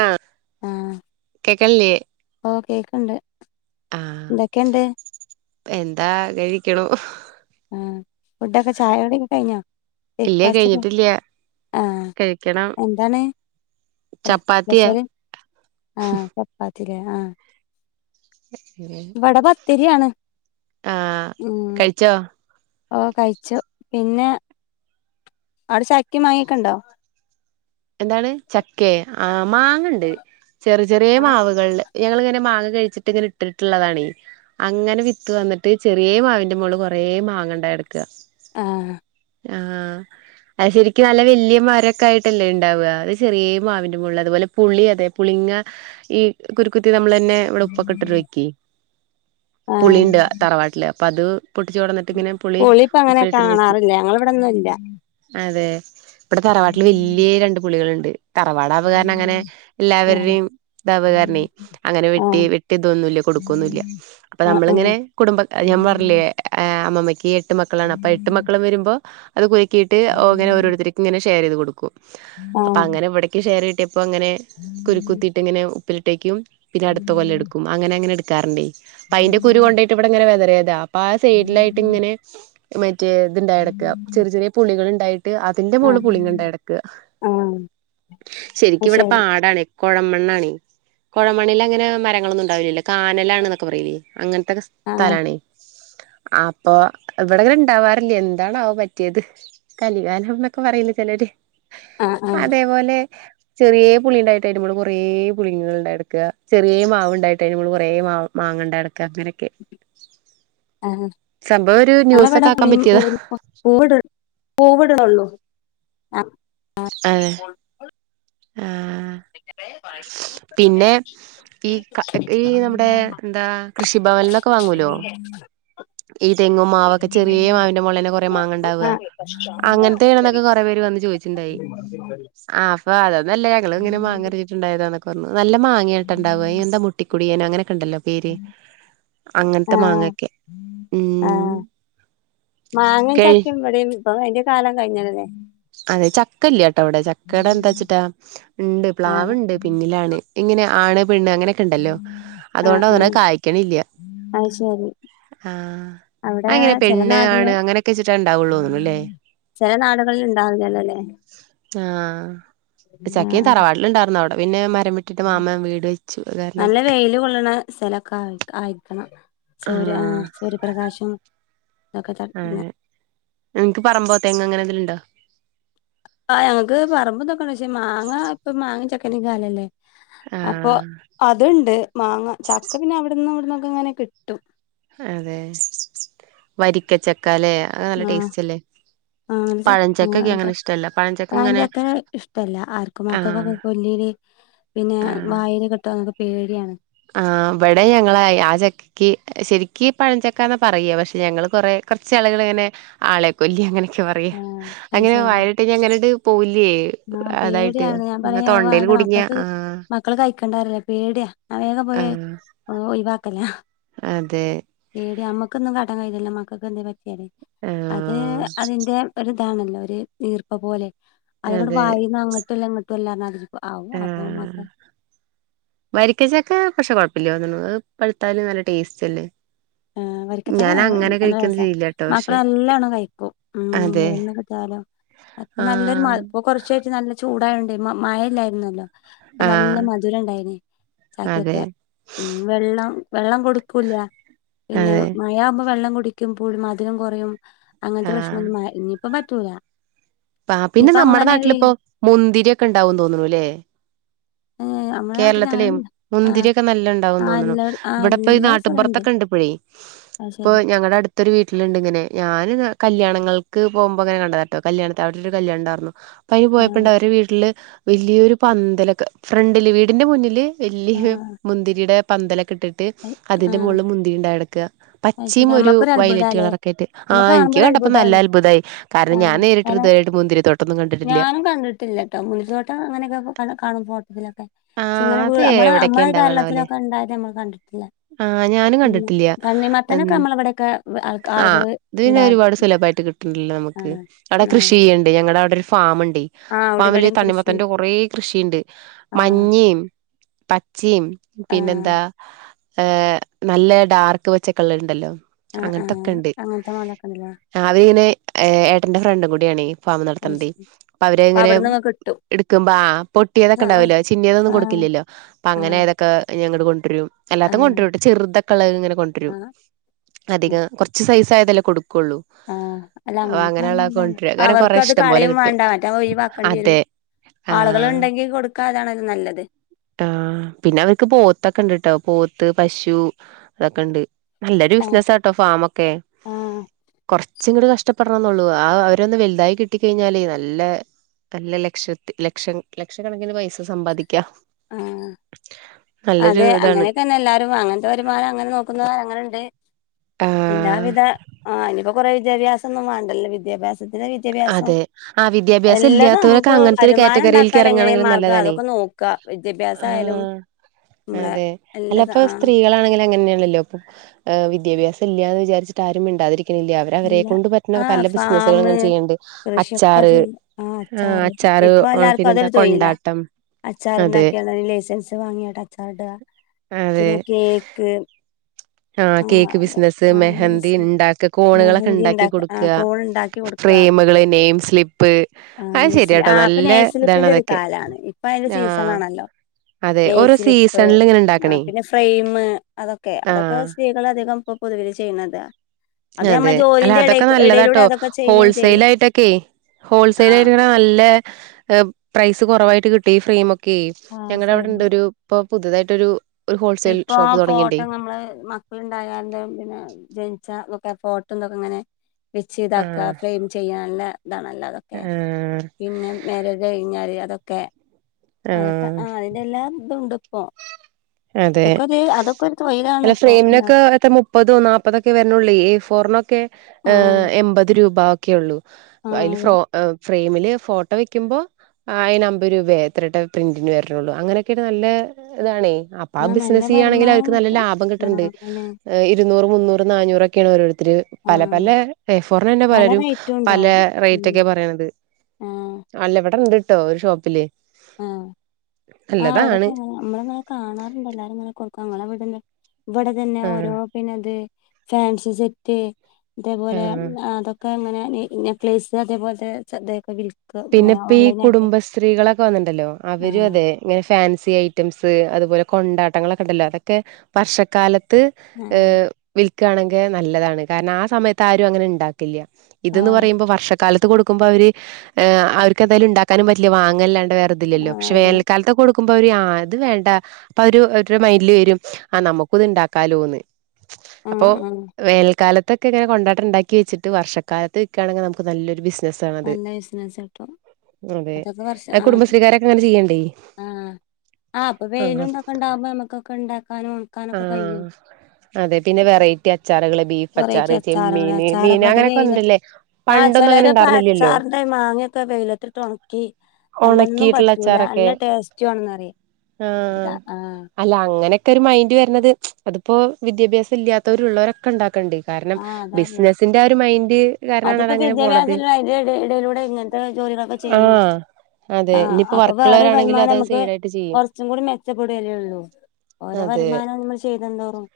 ആഹ് കേക്കണില്യെ ഓഹ് കേക്കണ്ട് ആഹ് എന്തൊക്കെയുണ്ട് എന്താ കഴിക്കണു ആഹ് ഫുഡൊക്കെ ചായ കുടിക്കകയിഞ്ഞോ ഇല്ല ബ്രേക്ക്ഫാസ്റ്റ് ഒക്കെ കഴിഞ്ഞിട്ടില്ല ആഹ് കഴിക്കണം എന്താണ് ചപ്പാത്തിയാ [unintelligible] ആഹ് ചപ്പാത്തിയില്ലെ ആഹ് [inaudible] ഇബടെ പത്തിരിയാണ് ആഹ് ഉം കഴിച്ചോ ഓഹ് കഴിച്ചു പിന്നെ അടെ ചക്കെം മാങ്ങേക്കൊണ്ടോ എന്താണ് ചക്കെ ആഹ് മാങ്ങണ്ട് ചെറു ചെറിയ ആഹ് മാവുകളില് ഞങ്ങളിങ്ങനെ മാങ്ങ കഴിച്ചിട്ട് ഇങ്ങനെ ഇട്ടിട്ടുള്ളതാണീ അങ്ങനെ വിത്ത് വന്നിട്ട് ചെറിയെ മാവിന്റെ മോള് കൊറേ മാങ്ങ ണ്ടായി എടക്ക് ആഹ് ആഹ് അത് ശരിക്ക് നല്ല വല്യ മരോക്കായിട്ടല്ലേ ഉ ണ്ടാവുക ഇത് ചെറിയെ മാവിന്റെ മോളില് അതുപോലെ പുളി അതെ പുളിങ്ങ ഈ കുരുക്കുത്തി നമ്മളന്നെ ഇവിടെ ഉപ്പൊക്കെട്ടിട്ട് വെക്കി ആഹ് പുളിണ്ട് തറവാട്ടില് അപ്പ അത് പൊട്ടിച്ചോടന്നിട്ട് ഇങ്ങനെ പുളി ഇപ്പ അങ്ങനെ ഉപ്പിലിട്ട് ഇത് വെക്കും കാണാറില്ല ഞങ്ങളിവിടൊന്നും ഇല്ല അതെ ഇബടെ തറവാട്ടില് വല്യെ രണ്ട് പുളികളുണ്ട് തറവാട് അത്കരണം അങ്ങനെ ആഹ് എല്ലാവരുടെയും തപ്കാരിണി അങ്ങനെ വെട്ടി ആഹ് വെട്ടി ഇതൊന്നുല്ല കൊടുക്കോന്നുല്യി അപ്പൊ ആഹ് നമ്മളിങ്ങനെ കുടുംബക്ക ഞാൻ പറഞ്ഞില്ലേ അമ്മമ്മയ്ക്ക് എട്ട് മക്കളാണ് അപ്പൊ എട്ട് മക്കളും വരുമ്പോ അത് കുരുക്കിയിട്ട് ഓ അങ്ങനെ ഓരോരുത്തരക്കും ഇങ്ങനെ ഷെയർ ചെയ്ത് കൊടുക്കും ആഹ് അപ്പ ആഹ് അങ്ങനെ ഇവിടേക്കും ഷെയർ കിട്ടി അപ്പം അങ്ങനെ കുരുക്കുത്തിയിട്ട് ഇങ്ങനെ ഉപ്പിലിട്ടേക്കും പിന്നെ അടുത്ത കൊല്ലം എടുക്കും അങ്ങനെ അങ്ങനെ എടുക്കാറുണ്ടേ അപ്പ അയിന്റെ കുരു കൊണ്ടയിട്ട് ഇവിടെ ഇങ്ങനെ വതറിയതാ അപ്പൊ ആ സൈഡിലായിട്ട് ഇങ്ങനെ മറ്റേ ഇത്ണ്ടായടക്ക ചെറിയ ചെറിയ പുളികള് ണ്ടായിട്ട് അതിന്റെ മോളില് ആഹ് പുളിങ്ങ ണ്ടായടക്ക ആഹ് അത് ശരിക്കും ഇവിടെ ശരി പാടാണ് കോഴമണ്ണാനെ കൊഴമണ്ണിൽ അങ്ങനെ മരങ്ങളൊന്നും ഉണ്ടാവില്ലില്ല കാനലാണ് എന്നൊക്കെ പറയിലേ അങ്ങനത്തെൊക്കെ ആഹ് തലണ അപ്പൊ ഇവിടെങ്ങനെ ഇണ്ടാവാറില്ലേ എന്താണാവോ പറ്റിയത് കലികാലം എന്നൊക്കെ പറയില്ലേ ചെലര് ആഹ് ആഹ് അതേപോലെ ചെറിയേ പുളിണ്ടായിട്ട് അയിന്റെമോള് കൊറേ പുളിങ്ങള് ണ്ടായടക്ക ചെറിയേ മാവ്ണ്ടായിട്ട് അയിന്റെമോള് കുറേ മാവ് മാങ്ങണ്ടടക്ക അങ്ങനൊക്കെ ആഹ് സംഭവം ഒരു ന്യൂസൊക്കെ ഞങ്ങളിവിടെ ആക്കാൻ പുളി പറ്റിയതാ പുളി പൂവിട പൂവിടണൊള്ളൂ ആഹ് അതെ ആ [unintelligible] പിന്നെ ഈ ക്ക ഈ നമ്മുടെ എന്താ കൃഷി ഭവനിന്നൊക്കെ വാങ്ങൂലോ ഉ ഈ തെങ്ങും മാവൊക്കെ ചെറിയ മാവിന്റെ മോളിലന്നെ കൊറേ മാങ്ങ ഉണ്ടാവുക [inaudible] അങ്ങനത്തെ വേണന്നൊക്കെ [inaudible] ആഹ് അപ്പ അതന്നല്ല ഞങ്ങള് ഇങ്ങനെ മാങ്ങ എറിഞ്ഞിട്ടുഇണ്ടാതനൊക്കെ പറഞ്ഞു നല്ല മാ ങ്ങട്ട ണ്ടാവ എന്താ മുട്ടികുടിയനോ അങ്ങനൊക്കെ ഉണ്ടല്ലോ പേര് അങ്ങനത്തെ ആഹ് മാങ്ങൊക്കെ ഉം ആഹ് മാങ്ങേ കഴി ചക്കേം ഇവിടെയാണ് അപ്പൊ അതിന്റെ കാലം കഴിഞ്ഞതല്ലേ അതെ ചക്കയില്ലാട്ടോ ഇവിടെ ചക്കടെ എന്താച്ചിട്ടാ ഇണ്ട് ആഹ് പ്ലാവ്ണ്ട് പിൻ ന്നിലാണ് ഇങ്ങനെ ആണ് പെണ്ണ് അങ്ങനെയൊക്കെ ഇണ്ടല്ലോ ആഹ് അതുകൊണ്ടാ തോനണ് ആഹ് അത് കായ്ക്കണില്ലാ അത് ശരി ആഹ് അത് അവിടെ അങ്ങനെ ചില പെണ്ണ് ആണ് നാടില് അങ്ങനെയൊക്കെച്ചിട്ടാ ഇണ്ടാവുള്ളൂന്ന് തോനണൂല്ലേ ചെല നാടുകളിൽ ഇണ്ടാവൂലല്ലോലേ ആഹ് ഉം ചക്കയും ആഹ് തറവാടില് ഇണ്ടാർന്നു അവിടെ പിന്നെ മരം വെട്ട് വെട്ടിട്ട് മാമൻ വീട് വെച്ചു അത് കാരണം നല്ല വെയില് കൊള്ളണ സ്ഥലൊക്കെ ആയി ആയിരിക്കണം സൂര്യ ആഹ് സൂര്യപ്രകാശം ഇതൊക്കെ തട്ടുന്ന അങ്ങനെ ഇങ്ങക്ക് പറമ്പോ തെങ്ങോ അങ്ങനെ എന്തെലും ഉണ്ടോ? ആഹ് ഞങ്ങക്ക് പറമ്പും ഇതൊക്കെണ്ട് പക്ഷേ മാങ്ങാ ഇപ്പൊ മാങ്ങ ചക്കൻ്റെ കാലല്ലേ അപ്പൊ ആഹ് അതുണ്ട് മാങ്ങ ചക്ക പിന്നെ അവിടുന്നും ഇവിടുന്നൊക്കെ ഇങ്ങനെ കിട്ടും അതെ വരിക്കച്ചക്കാല്ലേ അത് നല്ല ആഹ് ടേസ്റ്റല്ലേ ആഹ് ചക്ക് [unintelligible] പഴഞ്ചക്ക പഴം ഇങ്ങനെ ചക്ക ഇഷ്ട്ടല്ല ആർക്കും ആഹ് മക്കക്കൊക്കെ കൊല്ലീല് പിന്നെ ആഹ് വായില് കെട്ടോന്നൊക്കെ പേടിയാണ് ആഹ് ഇവടെ ഞങ്ങളായി ആ ചക്ക് ക്ക് ശരിക്ക് പഴഞ്ചക്കാന്നാ പറയാ പക്ഷെ ഞങ്ങള് കൊറെ കൊറച്ച് ആളുകൾ ഇങ്ങനെ ആളെ കൊല്ലി അങ്ങനെയൊക്കെ പറയാ ആഹ് അത് അങ്ങനെ ശരി വായിലിട്ട് അങ്ങനാട്ട് പോവില്ലേ ആഹ് അതായിട്ട് പേടിയാണ് അ തൊണ്ടല് കുടുങ്ങിയാ ആഹ് മക്കൾ കഴിക്കണ്ടരല്ലേ പേടിയാ അവ വേഗം പോയി ആഹ് ഒഴിവാക്കലാ അതെ പേടിയാ അമ്മക്കൊന്നും കാട്ടാൻ കയില്ലല്ലോ മക്കക്ക് എന്തേ പറ്റിയാല് ആഹ് അത് അതിന്റെ ഒരിതാണല്ലോ ഒരു ഈർപ്പ പോലെ അതങ്ങോട്ട് അതെ വായിന്ന് അങ്ങോട്ടും അല്ല ഇങ്ങട്ട് ല്ലാമാതിരി ആഹ് വരിക്കച്ചക്കാ പക്ഷേ കൊഴപ്പയില്ലാ തോനുന്നു അത് പഴുത്താലും നല്ല ടേസ്റ്റ് അല്ലേ വരിക്കച്ചക്ക ഞാൻ അങ്ങനെ നല്ല കഴിക്കൊന്നും രസാ ചെയ്യില്ല മക്കള് നല്ലണം കഴിക്കും ഉം അതെ എവിടെന്ന് കിട്ടിയാലും അപ്പൊ നല്ലൊരു മ ആഹ് ഇപ്പൊ കൊറച്ചായിറ്റ് നല്ല ചൂടായോണ്ടെ മഴ ഇല്ലായിരുന്നല്ലോ അപ്പം നല്ല ആഹ് മധുര ഇണ്ടായിനി അതെ ചായക്കൊക്കെ ഉം വെള്ളം വെള്ളം കൊടുക്കൂല്ല പിന്നെ അതെ മയ ആകുമ്പോ വെള്ളം കുടിക്കുമ്പോ മധുരം കൊറയും അങ്ങനത്തെ ആഹ് പ്രശ്നൊന്നും മ ഇനി ഇപ്പം പറ്റൂലാ പാ പിന്നെ നമ്മടെ നാട്ടിലിപ്പോ മുന്തിരിയൊക്കെ ഇണ്ടാവൂന്ന് തോന്നുണു ല്ലേ ഏഹ് ആ കേരളത്തിലെ മുന്തിരിയൊക്കെ നല്ല ഇണ്ടാവൂന്ന് ആഹ് തോന്നണു എല്ലാ ആഹ് ഇവിടെപ്പോ ഈ എല്ലാ സ്ഥലണ്ട് നാട്ടുപുറത്തൊക്കെ ഇണ്ട് ഇപ്പഴേ അത് ഇപ്പോ ശരി ഞങ്ങടെ അടു ത്തൊരു വീട്ടിലുണ്ട് ഇങ്ങനെ ഞാന് കല്യാണങ്ങൾക്ക് പോവുമ്പോ ഇങ്ങനെ കണ്ടതാട്ടോ കല്യാണത്ത് അവിടൊരു കല്യാണം ഇണ്ടാർന്നു യിന് പോയപ്പണ്ട് ആഹ് അവരെ വീട്ടില് വെല്യോരു പന്തലൊക്കെ ഫ്രണ്ടില് വീടിന്റെ മുന്നില് വെല്യ ആഹ് മുന്തിരിയുടെ പന്തലൊക്കെ ഇട്ടിട്ട് അതിന്റെ ആഹ് മുകളില് മുന്തിരി ഉണ്ടായേക്കാ അത് ശരി പച്ചിയും ഒരു നമ്മക്കൊരു വയലറ്റ് അത്ഭുതാല്ലേ കളറൊക്കെ ആയിട്ട് നമ്മക്ക് ആഹ് എനിക്ക് കാണുമ്പോ ഒരു കണ്ടപ്പോ അത്ഭുതാണ് നല്ല അത്ഭുതമായി കാരണം ഞാൻ ആഹ് നേരി [unintelligible] കാരണം ഇതുവരെ ആയിട്ട് മുന്തിരി തോട്ടൊന്നും കണ്ടിട്ടില്ല ട്ടില്ല്യാട്ടോ മുന്തിരിത്തോട്ടം അങ്ങനെയൊക്കെ ക കാണും ഫോട്ടോത്തിലൊക്കെ ക്ഷെ ആഹ് ഇങ്ങനെ അത് [unintelligible] നമ്മളെ എവിടൊക്കെ നമ്മളെ ഈ ഉണ്ടാവാണാവല്ലേ കേരളത്തിലൊക്കെ ഇണ്ടായത് അമ്മള് കണ്ടിട്ടില്ല ആഹ് ഞാനും പിന്നെ കണ്ടിട്ടില്യ തണ്ണിമത്തനൊക്കെ ഹ്മ്മ്, നമ്മളെ ഇവിടെയൊക്കെ ആഹ് ആളുകള് ഇത് പിന്നെ ഉണ്ടാ ഒരുപാട് സുലഭമായിട്ട് കിട്ട്ണ്ടല്ലോ നമുക്ക് ആഹ് അവിടെ ആഹ് കൃഷി ചെയ്യ്ണ്ടേ, ഞങ്ങളവിടെ ഒരു ഫാമ്ണ്ടേ ആഹ് അവിടെ ഫാമില് ഇവിടെയും കൃഷി തണ്ണിമത്തന്റെ കൊറേ കൃഷിയ്ണ്ട്. ആഹ് മഞ്ഞിമ് പച്ചിം ആഹ് പിന്നെന്താ ഏഹ് നല്ല ഡാർക്ക് പച്ചക്കളറ്ണ്ടല്ലോ ആഹ് ആഹ് അങ്ങനത്തൊക്കെണ്ട്. അങ്ങനത്തെ മോലൊക്കെ ഉണ്ടല്ലേ [unintelligible] ഏഹ് ഏട്ടന്റെ ഫ്രണ്ടും കൂടിയാണേ ഫാമ് അത് നടത്ത്ണതേ ശരി അപ്പ അപ്പൊ അവരിങ്ങനെ അവിടന്നൊക്കെ കിട്ടും ഇടുക്കുമ്പ ആഹ് പൊട്ടിയതൊക്കെ ആഹ് ഇണ്ടാവല്ലോ ചിങ്ങിയതൊന്നും ആഹ് കൊടുക്കില്ലല്ലോ അപ്പ അങ്ങനെ ആഹ് അത ക്കെ ഞാൻ ഇങ്ങട്ട് കൊണ്ടരും അല്ലാത്തും ആഹ് കൊണ്ടരുട്ടോ ചെറുതക്കള്ളത് ഇങ്ങനെ കൊണ്ടരും ആഹ് അധികം കൊറച്ച് സൈസായതല്ലേ കൊടുക്കൊള്ളൂ ആഹ് അല്ല അങ്ങനെയൊക്കെയാവുമ്പോ കാരണം കൊറെ അവർക്കത് ഇഷ്ടം പോലെ കളയും കിട്ടും വാണ്ടാ മറ്റേ നമ്മൾ ഒഴിവാക്കേണ്ടിയരും അതെ ആഹ് ആളുകള്ണ്ടെങ്കി കൊടുക്കാ അതാണല്ലോ നല്ലത് ആഹ് പിന്നെ അവർക്ക് പോത്തൊക്കെ ഇണ്ട്ട്ടോ പോത്ത്, പശു അതൊക്കെണ്ട്. നല്ലൊരു ആഹ് ബിസിനസ്സാട്ടോ ഫാമൊക്കെ ആഹ് കൊറച്ച്ങ്ങട്ട് കഷ്ട പ്പെടണന്നൊള്ളൂ, ആഹ് അവരൊന്ന് വലുതായി കിട്ടി കഴിഞ്ഞാല് നല്ല നല്ല ലക്ഷത്തി ലക്ഷം ലക്ഷക്കണക്കിന് പൈസ സമ്പാദിക്കാം. ആഹ് [inaudible] നല്ലൊരു ഇതാണ്. അങ്ങനന്നെ എല്ലാരും അങ്ങൻത്തെ വരുമാനം അങ്ങനെ നോക്കുന്നോർ അങ്ങനെ ഇണ്ട് ആഹ് എല്ലാ വിധ ആഹ് അയിനിപ്പ കൊറേ വിദ്യാഭ്യാസൊന്നും വാണ്ടല്ലേ വിദ്യഭ്യാസം അതെ. ആഹ് വിദ്യാഭ്യാസം എല്ലതും ഇല്ലാത്തോലൊക്കെ നമുക്ക് അങ്ങൻത്തൊരു വരുമാനം ക്യാറ്റഗറിയിൽക്ക് ഉണ്ടാക്കാൻ എങ്ങനെ എറങ്ങാണെങ്കിലും മാർഗം നല്ലതാണെ അതൊക്കെ നോക്ക വിദ്യാഭ്യാസം ആയാലും ആഹ് നമ്മളെ അതെ എല്ലതും അല്ലപ്പ ആഹ് സ്ത്രീകളാണെങ്കിലും അങ്ങനെന്നേണല്ലോ ആഹ് വിദ്യാഭ്യാസം ഇല്ലാന്ന് വിചാരിച്ചിട്ടാരും മിണ്ടാതിരിക്കുന്നില്ല. അവര് അവരെ ഇല്ല കൊണ്ട് പറ്റുന്ന ആഹ് പല ബിസിനസ്കള് ഫാമ് ചെയ്യണ്ട്. അച്ചാറ് ആഹ് അച്ചാറ് പിന്നെന്താ കൊണ്ടാട്ടം അതെ അച്ചാറ്ണ്ടാക്കിയാണ്ട് അയിന് ലൈസൻസ് വാങ്ങിയാട്ട് അച്ചാറിടാ. അതെ പിന്നെ കേക്ക് ആ ആഹ് കേക്ക് അതെ ബിസിനസ് ആഹ് മെഹന്തി [unintelligible] ഉണ്ടാക്ക കോണുകളൊക്കെ മെഹന്തി ഉണ്ടാക്കി ഇണ്ടാക്കാ ആഹ് കൊടുക്കുക കോൺ ഇണ്ടാക്കി കൊട് ക്കാ, ഫ്രെയിമുകള് നെയിം സ്ലിപ്പ് ആഹ് അത് നെയ്സി ശരിയാട്ടോ ആഹ് ഇപ്പ നല്ല ഇതാണ് നെയ്സ്ലിപ്പിന്റെ ഒരു അതൊക്കെ കാലാണ് ഹ്മ്മ് ഇപ്പയിന്റെ ആ സീസണാണല്ലോ അതെ ഓരോ സീസൻലിങ്ങനെ ഇണ്ടാക്കണേ ഫ്രെയിമ് അതൊക്കെ, അതൊക്കെ സ്ത്രീകളധികം ഇപ്പൊ പൊതുവില് ചെയ്യ്ണതാ അതെ, അല്ല അതൊക്കെ ഇടയിലൂടെ നല്ലതാട്ടോ അതൊക്കെ ചെയ്യും ചെയ്യ ഹോൾസെയ്ലായിട്ടൊക്കെ ആ ഹോൾസെയ്ലായിട്ടിങ്ങനെ നല്ലെ ഏഹ് പ്രൈസ് കൊറവായിട്ട് കിട്ടി ഈ ഫ്രെമൊക്കെ ആ ഞങ്ങടെ ഫ്രെയിമിന് ഇവടെണ്ടൊരു ഇപ്പൊ പുതുതായിട്ടൊരു ഒരു ഹോൾസെയിൽ ഷോപ്പ് ഇപ്പം തുടങ്ങിണ്ടേ ഫോട്ടം നമ്മള് മ മക്കള്ണ്ടായാണ്ട് പിന്നെ ജനിച്ചാ ഇതൊക്കെ ഫോട്ടും ഇതൊക്കെങ്ങനെ വെച്ച് ഇതാക്കാ ആഹ് ഫ്രെയിം ചെയ്യാ നല്ല ഇതാണല്ലോ അതൊക്കെ ആഹ് പിന്നെ മേരേജ് കഴിഞ്ഞാല് അതൊക്കെ, അതൊക്കെ ആഹ് അതിന്റെ എല്ലാ ഇതുണ്ട്പ്പം അതെ. തൊഴിലാണ് അല്ല ഇപ്പൊ ഫ്രെയിമിനൊക്കെ എല്ലാർക്കും എത്ര മു മുപ്പതോ നാല്പ്പതൊക്കെ വര്ണൊള്ളേ എ ഫോറിനൊക്കെ ആഹ് ഏഹ് എൺപത് രൂപ ഒക്കെ ഒള്ളൂ ആഹ് അതില് ഫ്രോ ഫ്രെയിമില് ഫോട്ടോ വെക്കുമ്പോ ആഹ് അയിന് അമ്പത് രൂപ എത്രട്ടാ പ്രിന്റിന് വര്ണൊള്ളൂ അങ്ങനൊക്കൊരു നല്ല ഇതാണേ അപ്പ ആ അതെ ആഹ് നല്ല ബിസിനസ്സ് ചെയ്യാണെങ്കിലും വരുമാനം അവർക്ക് നല്ല കിട്ടും ലാഭം ആഹ് കിട്ട്ണ്ട്. അല്ലെ ഏഹ് ഇരുന്നൂറ്, മുന്നൂറ് നാന്നൂറൊക്കെയാണ് ഓരോരുത്തര് പല ആഹ് പലെ എഫോറിനന്നെ പല പലരും റേറ്റും പല ഉണ്ടാവും ഉം റേറ്റക്കെ പറയ്ണത്. ആഹ് അല്ല ഇവിടെ ഉണ്ട് ട്ടോ ഒരു ഷോപ്പിൽ ആ, ആ അവിടെക്കങ്ങനെ നമ്മളങ്ങനെ കാണാറുണ്ടല്ലോ എല്ലാവരുംങ്ങനെ കൊടുക്കും അങ്ങനെ വിടെ ഇവിടെ തന്നെ ആഹ് ഓരോ പിന്നെത് ഫാൻസി സെറ്റ് അതേപോലെ ആഹ് അതൊക്കെ അങ്ങനെ ന്നേക്ലിസ് അതേപോലെ ചെറുതായ്യൊക്കെ വിൽ പിന്നെപ്പി ഈ കുടുംബ സ്ത്രീകളൊക്കെ വന്നിണ്ടല്ലോ, അവരും ആഹ് അതെ ഇങ്ങനെ ഫാൻസി ഐറ്റംസ് അതുപോലെ കൊണ്ടാട്ടങ്ങളൊക്കെ ഉണ്ടല്ലോ അതൊക്കെ വർഷക്കാലത്ത് ഏ, ആഹ് വിൽക്കണെങ്കിൽ നല്ലതാണ് കാരണം ആ സമയത്ത് ആരും അങ്ങനെ ഉണ്ടാക്കില്ല. ഇതന്ന് ആഹ് പറയുമ്പോ വർഷക്കാലത്ത് കൊടുക്കുമ്പോ അവര് അവർക്ക് എന്തായാലും ഉണ്ടാക്കാനും പറ്റില്ല വാങ്ങല്ലാണ്ട് വേറെ ഇതുലെല്ലോ ആഹ് പക്ഷെ അതെ വേനൽ കാല ത്ത് കൊടുക്കു മ്പ ഇവര്ആ ഇ ത് വേണ്ട അപ്പോ അവര് അവരുടെ മൈയിന്റ്റിൽ വരും ആ നമുക്ക് ഇത് ഇണ്ടാക്കാലോന്ന്. ആഹ് അപ്പോ ആഹ് വേന ൽക്കാലത്ത് ഇതക്കെങ്ങെ നെയ് കൊണ്ടട്ടുണ്ടാക്കി വച്ചിട്ട് വർഷക്കാലത്ത് വിക്കണ്ണാങ്കി നമ്മുക്ക് നല്ലൊരു ബിസ് നല്ല ബിസിനസ അതെ ആ കുടുംബശ്രീകാരൊക്കെ അങ്ങനെ ചെയ്യണ്ടേ ആ, ഇപ്പോ വെയിലും ഇതൊക്കെ ഉണ്ടാകുമ്പോ നമക്കൊക്കെ ഉണ്ടാക്കാനും ആ, ഉണക്കാനൊക്കെ കഴിയും അതെ പിന്നെ വെറൈറ്റി അച്ചാറുകൾ ബീഫ് വെറൈറ്റി അച്ചാറ്, അച്ചാറുകൾ ചെമ്മീന്, മീൻ, അച്ചാറൊക്കെട്ട് അങ്ങനെയൊക്കെ ഇണ്ട്ലേ പണ്ടൊന്നുംങ്ങനെ ഉണ്ടായിരുന്നില്ല. അച്ചാറിന്റെയ് മാങ്ങയൊക്കെ വെയിലത്തിട്ട് ഉണക്കി നല്ലതൊന്നും ഉണക്കിയിട്ടുള്ള പറ്റൂല, നല്ല അച്ചാറൊക്കെ ടേസ്റ്റ് വേണംന്ന് പറയും ആഹ് ആ. അല്ല അങ്ങനെയൊക്കെ ഒരു മൈന്റ വരണത് അതിപ്പോ വിദ്യാഭ്യാസം ഇല്ലാത്തവരുള്ളവരൊക്കെ ഉണ്ടാക്കണ്ട്. കാരണം ആഹ് അതാറിഞ്ഞെ ബിസിനസിന്റെ ഒരു മൈൻഡ് കാരണണ അത അതിപ്പോ അങ്ങനെ പോണത്. വിദ്യാഭ്യാസല്ല അതിന്റെ ഇട- ഇടയിലൂടെ ആ. ആ, അപ്പോ വേറൊരു വരുമാനം നമുക്ക് സൈഡ് ആയിട്ട് ചെയ്യും കുറച്ചും കൂടി മെച്ചപ്പെടലേ ഉള്ളൂ. ഓരോ അതെ വരുമാനവും നമ്മൾ ചെയ്ത എന്തോറും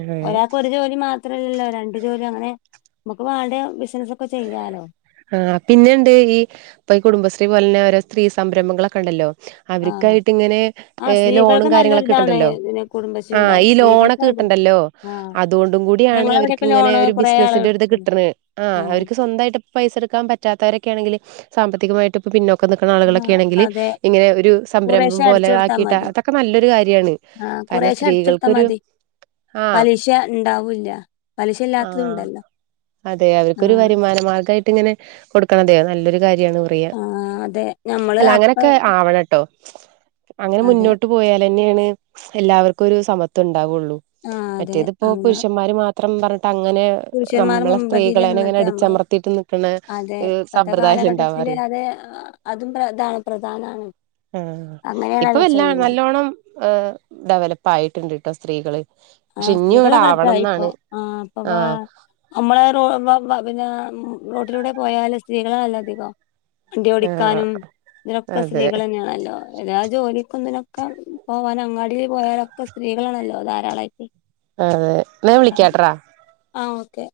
അതെ ഒരാൾക്ക് ഒരു ജോലി മാത്ര അത്രല്ലല്ലോ രണ്ടു ജോലിും അങ്ങനെ നമുക്ക് വാണ്ട ബിസിനസ്സ് ഒക്കെ ചെയ്യാലോ ആ, പിന്നെണ്ട് ഈ ഇപ്പോ ഈ കുടുംബശ്രീ പോലെ ഉള്ള ഓരോ സ്ത്രീ സംരംഭങ്ങളൊക്കെ ഉണ്ടല്ലോ ആഹ് അവർക്കായിട്ട് ഇങ്ങനെ ആഹ് ലോണും സ്ത്രീകൾക്ക് കാര്യങ്ങളൊക്കെ നല്ലൊരിതാണ് കിട്ടണ്ടല്ലോ, ഇതിന് കുടുംബശ്രീ ആ, ഉണ്ടായ ഈ ലോണൊക്കെ സ്ത്രീകൾക്കാണത് കിട്ടണ്ടല്ലോ ആഹ് അതുകൊണ്ടും കൂടിയാണ് അവർക്ക് ഞങ്ങളവിടെയൊക്കെ ഇങ്ങനെ ലോണ് ഒരു കൊറേ ആള് ബിസിനസ്സിന്റെ ഒരിത് എടുത്ത്ണ് കിട്ടണുന്നത് ആ ആഹ് അവർക്ക് സ്വന്തമായിട്ട് പൈസ എടുക്കാൻ പറ്റാത്തവരൊക്കൊണെങ്കിൽ സാമ്പത്തികമായിട്ട് ഇപ്പ പിന്നോക്ക നിൽക്കണആളുകളൊക്കെ ആഹ് ആണെങ്കിൽ അതെ ഇങ്ങനെ ഒരു സംരംഭം കുറേശ്ശെ പോലെ ആക്കിയിട്ട അതൊക്കെ നല്ലൊരു കാര്യമാണ്. ആ, കുറെശേ അടുച്ചടുത്താ മതി. ആഹ് പലിശ ഉണ്ടാവൂല്ല, പലിശ ഇല്ലാത്തതും ആഹ് ഉണ്ടല്ലോ. അതെ അവർക്കൊരു വരുമാന മാർഗ്ഗമായിട്ട് ഇങ്ങനെ കൊടുക്കണത് അതെ നല്ലൊരു കാര്യമാണ്. ആഹ് അതെ ഞമ്മള് അല്ല അപ്പ അങ്ങനെയൊക്കെ ആവണംട്ടോ. അങ്ങനെ അതെ മുന്നോട്ട് പോയാൽ ന്നെയാണ് എല്ലാവർക്കും ഒരു സമത്വം ഉണ്ടാവുള്ളൂ. ആഹ് അതെ മറ്റേതിപ്പോ അങ്ങ് പുരുഷന്മാര് മാത്രം പറഞ്ഞിട്ട് അങ്ങനെ പുരുഷന്മാർ നമ്മളെ മുമ്പതിൽ സ്ത്രീകളേനെ അങ്ങനെ നിന്നിട്ട് നമ്മള് അടിച്ചമർത്തിയിട്ട് നിക്കണ അതെ ഒരു ഇപ്പത്തെ സമ്പ്രദായല്ലേ കാലഘട്ടത്തിൽ ഉണ്ടാവാറ് അത് അതും ഇതാണ് പ്രധാനമാണ്. ആ, ഇപ്പ എല്ലാം നല്ലോണം ഇപ്പം ഡെവലപ്പ ആയിട്ടുണ്ട് കേട്ടോ സ്ത്രീകൾ- ആഹ് ശ്രീകലാപുരത്ത [unintelligible] ഇപ്പൊ ആഹ് അപ്പൊവാ ആഹ് [unintelligible] നമ്മളെ പിന്നെ റോട്ടിലൂടെ പോയല് സ്ത്രീകള നല്ല അധികം. വണ്ടി ആഹ് ഓടിക്കാനും ഇതിലൊക്കെ അതെ സ്ത്രീകൾ തന്നെയാണല്ലോ എല്ലാ ജോലിക്കിക്കെന്നതിനൊക്കെ പോവാൻ അങ്ങാടി പോയാലൊക്കെ സ്ത്രീകളാണല്ലോ ധാരാളമായിട്ട് അതെ ന്നാഞാ വിളിക്ക്യട്ട്റാ ആഹ് ഓക്കെ